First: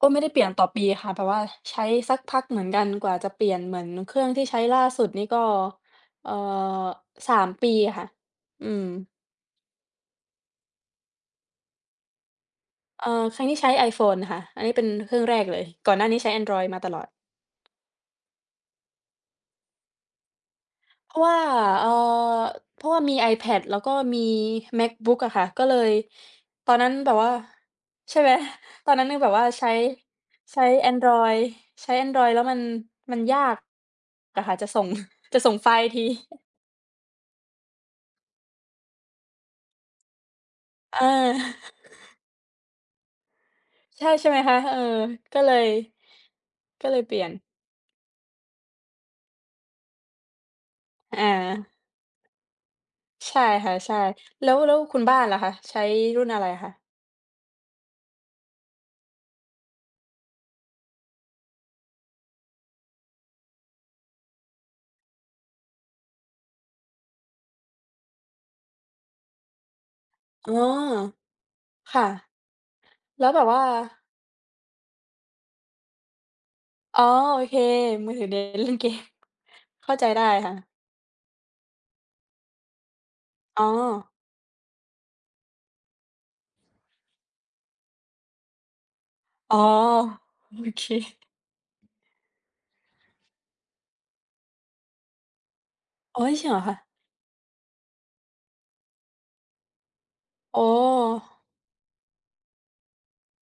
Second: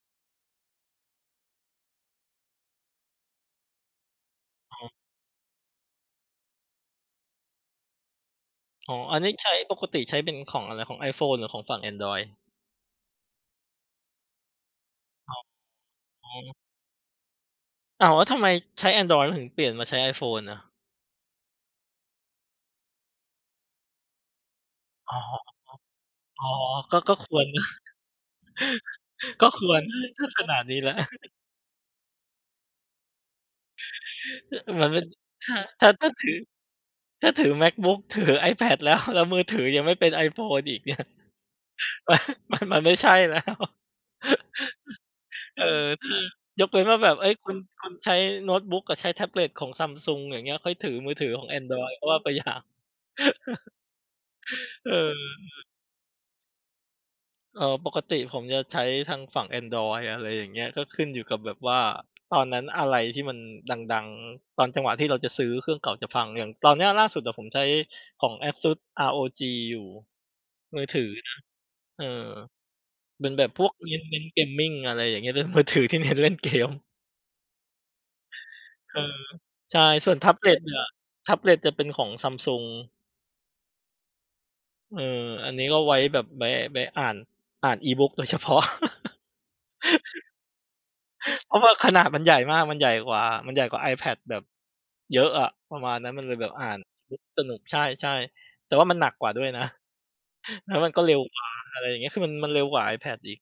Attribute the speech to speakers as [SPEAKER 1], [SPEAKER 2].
[SPEAKER 1] ก็ไม่ได้เปลี่ยนต่อปีค่ะ แบบว่าใช้สักพักเหมือนกันกว่าจะเปลี่ยนเหมือนเครื่องที่ใช้
[SPEAKER 2] อ๋
[SPEAKER 1] ล่า
[SPEAKER 2] อ
[SPEAKER 1] สุดนี่ก็ เอ่อ 3 ปีค่ะ อื
[SPEAKER 2] อ๋อ
[SPEAKER 1] ม
[SPEAKER 2] อันนี้ใช้ ปกติใช้เป็นของอะไร? ของ iPhone หรือของฝั่ง Andriod?
[SPEAKER 1] เออ ครั้งนี้ใช้ iPhone ค่ะ อันนี้เป็นเครื่อง
[SPEAKER 2] อ
[SPEAKER 1] แรกเลย ก่อนหน้านี้ใช
[SPEAKER 2] ๋
[SPEAKER 1] ้
[SPEAKER 2] อ
[SPEAKER 1] Andriod มาตลอด
[SPEAKER 2] อ้าว แล้วทำไมใช้ Adriod แล้วถึงเปลี่ยนมาใช้ iPhone อ่ะ?
[SPEAKER 1] เพราะว่า เอ่อ เพราะว่ามี iPad แล้วก็มี
[SPEAKER 2] อ๋อ
[SPEAKER 1] MacBook อะค่ะ ก็เลย
[SPEAKER 2] อ๋อ
[SPEAKER 1] ตอนนั้
[SPEAKER 2] ๆ
[SPEAKER 1] น
[SPEAKER 2] ก็
[SPEAKER 1] แบ
[SPEAKER 2] ก็
[SPEAKER 1] บว
[SPEAKER 2] ค
[SPEAKER 1] ่า
[SPEAKER 2] วร นะ
[SPEAKER 1] ใช่ไหม ตอนนั้นยังแบบว่
[SPEAKER 2] ก
[SPEAKER 1] า
[SPEAKER 2] ็ค
[SPEAKER 1] ใช้
[SPEAKER 2] วรนะ ถ้าขน
[SPEAKER 1] ใช
[SPEAKER 2] าด
[SPEAKER 1] ้
[SPEAKER 2] นี้แล้ว
[SPEAKER 1] Andriod ใช้ Andriod แล้ว มัน มันยากอ่ะค่
[SPEAKER 2] ฮ
[SPEAKER 1] ะ จะ
[SPEAKER 2] เ
[SPEAKER 1] ส
[SPEAKER 2] ห
[SPEAKER 1] ่
[SPEAKER 2] มือ
[SPEAKER 1] ง
[SPEAKER 2] นเป็น
[SPEAKER 1] จะ
[SPEAKER 2] ถ
[SPEAKER 1] ส่งไฟล
[SPEAKER 2] ้
[SPEAKER 1] ์
[SPEAKER 2] า
[SPEAKER 1] ที
[SPEAKER 2] ถ้าถือ ถ้าถือ MacBook ถือ iPad แล้ว แล้วมือถือยังไม่เป็น iPhone อีก เนี่
[SPEAKER 1] เ
[SPEAKER 2] ย
[SPEAKER 1] ออ
[SPEAKER 2] มัน มัน มันไม่ใช่ แล้ว
[SPEAKER 1] ใช่ ใช่ไหมคะ เออ ก็เล
[SPEAKER 2] เอ
[SPEAKER 1] ย
[SPEAKER 2] อ คือยกเว้
[SPEAKER 1] ก
[SPEAKER 2] น
[SPEAKER 1] ็
[SPEAKER 2] ว
[SPEAKER 1] เ
[SPEAKER 2] ่
[SPEAKER 1] ล
[SPEAKER 2] า
[SPEAKER 1] ย
[SPEAKER 2] แบ
[SPEAKER 1] เป
[SPEAKER 2] บ
[SPEAKER 1] ลี
[SPEAKER 2] เ
[SPEAKER 1] ่
[SPEAKER 2] อ
[SPEAKER 1] ย
[SPEAKER 2] ๊
[SPEAKER 1] น
[SPEAKER 2] ย คุณ คุณใช้โน้ตบุ๊กอะ ใช้แท็บเล็ตของ Samsung อย่างเงี้ย ค่อยถือมือ
[SPEAKER 1] อ
[SPEAKER 2] ถือของ
[SPEAKER 1] า
[SPEAKER 2] Andriod ก็ว่าไป อย่าง
[SPEAKER 1] ใช่ค่ะ ใช่ แล้ว แล้ว
[SPEAKER 2] เอ
[SPEAKER 1] ค
[SPEAKER 2] อ
[SPEAKER 1] ุณบ้านล่ะคะ ใช้รุ่นอะไรคะ?
[SPEAKER 2] เออ ปกติผมจะใช้ทางฝั่ง Andriod อะไรอย่างเงี้ย ก็ขึ้นอยู่กับแบบว่าตอนนั้นอะไรที่มันดัง ๆ ตอนจังหวะที่เราจะซื้อ เครื่องเก่าจะฟัง อย่างตอนเนี้ยล่าสุดอะผมใช้ของ ASUS ROG อยู่
[SPEAKER 1] อ๋อ
[SPEAKER 2] มือถือนะ
[SPEAKER 1] ค
[SPEAKER 2] เอ
[SPEAKER 1] ่ะ
[SPEAKER 2] อ
[SPEAKER 1] แล
[SPEAKER 2] เป
[SPEAKER 1] ้
[SPEAKER 2] ็
[SPEAKER 1] ว
[SPEAKER 2] น
[SPEAKER 1] แบ
[SPEAKER 2] แบ
[SPEAKER 1] บ
[SPEAKER 2] บ
[SPEAKER 1] ว่
[SPEAKER 2] พ
[SPEAKER 1] า
[SPEAKER 2] วกเน้น เน้น Gaming อะไรอย่างเงี้ย เป็นมือถือที่เน้นเล่นเกม
[SPEAKER 1] อ๋อ โอเค มือถือเน้นเล่น เก
[SPEAKER 2] เอ
[SPEAKER 1] ม
[SPEAKER 2] อ ใช
[SPEAKER 1] เ
[SPEAKER 2] ่
[SPEAKER 1] ข้าใจ
[SPEAKER 2] ส่วน
[SPEAKER 1] ได้
[SPEAKER 2] แท็บเ
[SPEAKER 1] ค
[SPEAKER 2] ล
[SPEAKER 1] ่
[SPEAKER 2] ็ต
[SPEAKER 1] ะ
[SPEAKER 2] เนี่ย แท็บเล็ตเนี่ยเป็นของ Samsung
[SPEAKER 1] อ๋อ
[SPEAKER 2] เออ อันนี้ก็ไว้แบบ ไว้ ไว้อ่าน อ่าน E-book โดยเฉพาะ
[SPEAKER 1] อ๋อ โอเค
[SPEAKER 2] เพราะว่าขนาดมันใหญ่มาก มันใหญ่กว่า มันใหญ่กว่า iPad แบบเยอะอะ ประมาณนั้น
[SPEAKER 1] โอ
[SPEAKER 2] มัน
[SPEAKER 1] ๊
[SPEAKER 2] เล
[SPEAKER 1] ย
[SPEAKER 2] ย
[SPEAKER 1] จ
[SPEAKER 2] แ
[SPEAKER 1] ร
[SPEAKER 2] บ
[SPEAKER 1] ิง
[SPEAKER 2] บ
[SPEAKER 1] เหร
[SPEAKER 2] อ
[SPEAKER 1] อ
[SPEAKER 2] ่า
[SPEAKER 1] คะ?
[SPEAKER 2] น E-Book สนุก ใช่ ๆ แต่ว่ามันหนักกว่าด้วยนะ
[SPEAKER 1] อ๋
[SPEAKER 2] แ
[SPEAKER 1] อ
[SPEAKER 2] ล้วมันก็เร็วกว่า อะไรอย่างเงี้ย คือมัน มันเร็วกว่า iPad อีก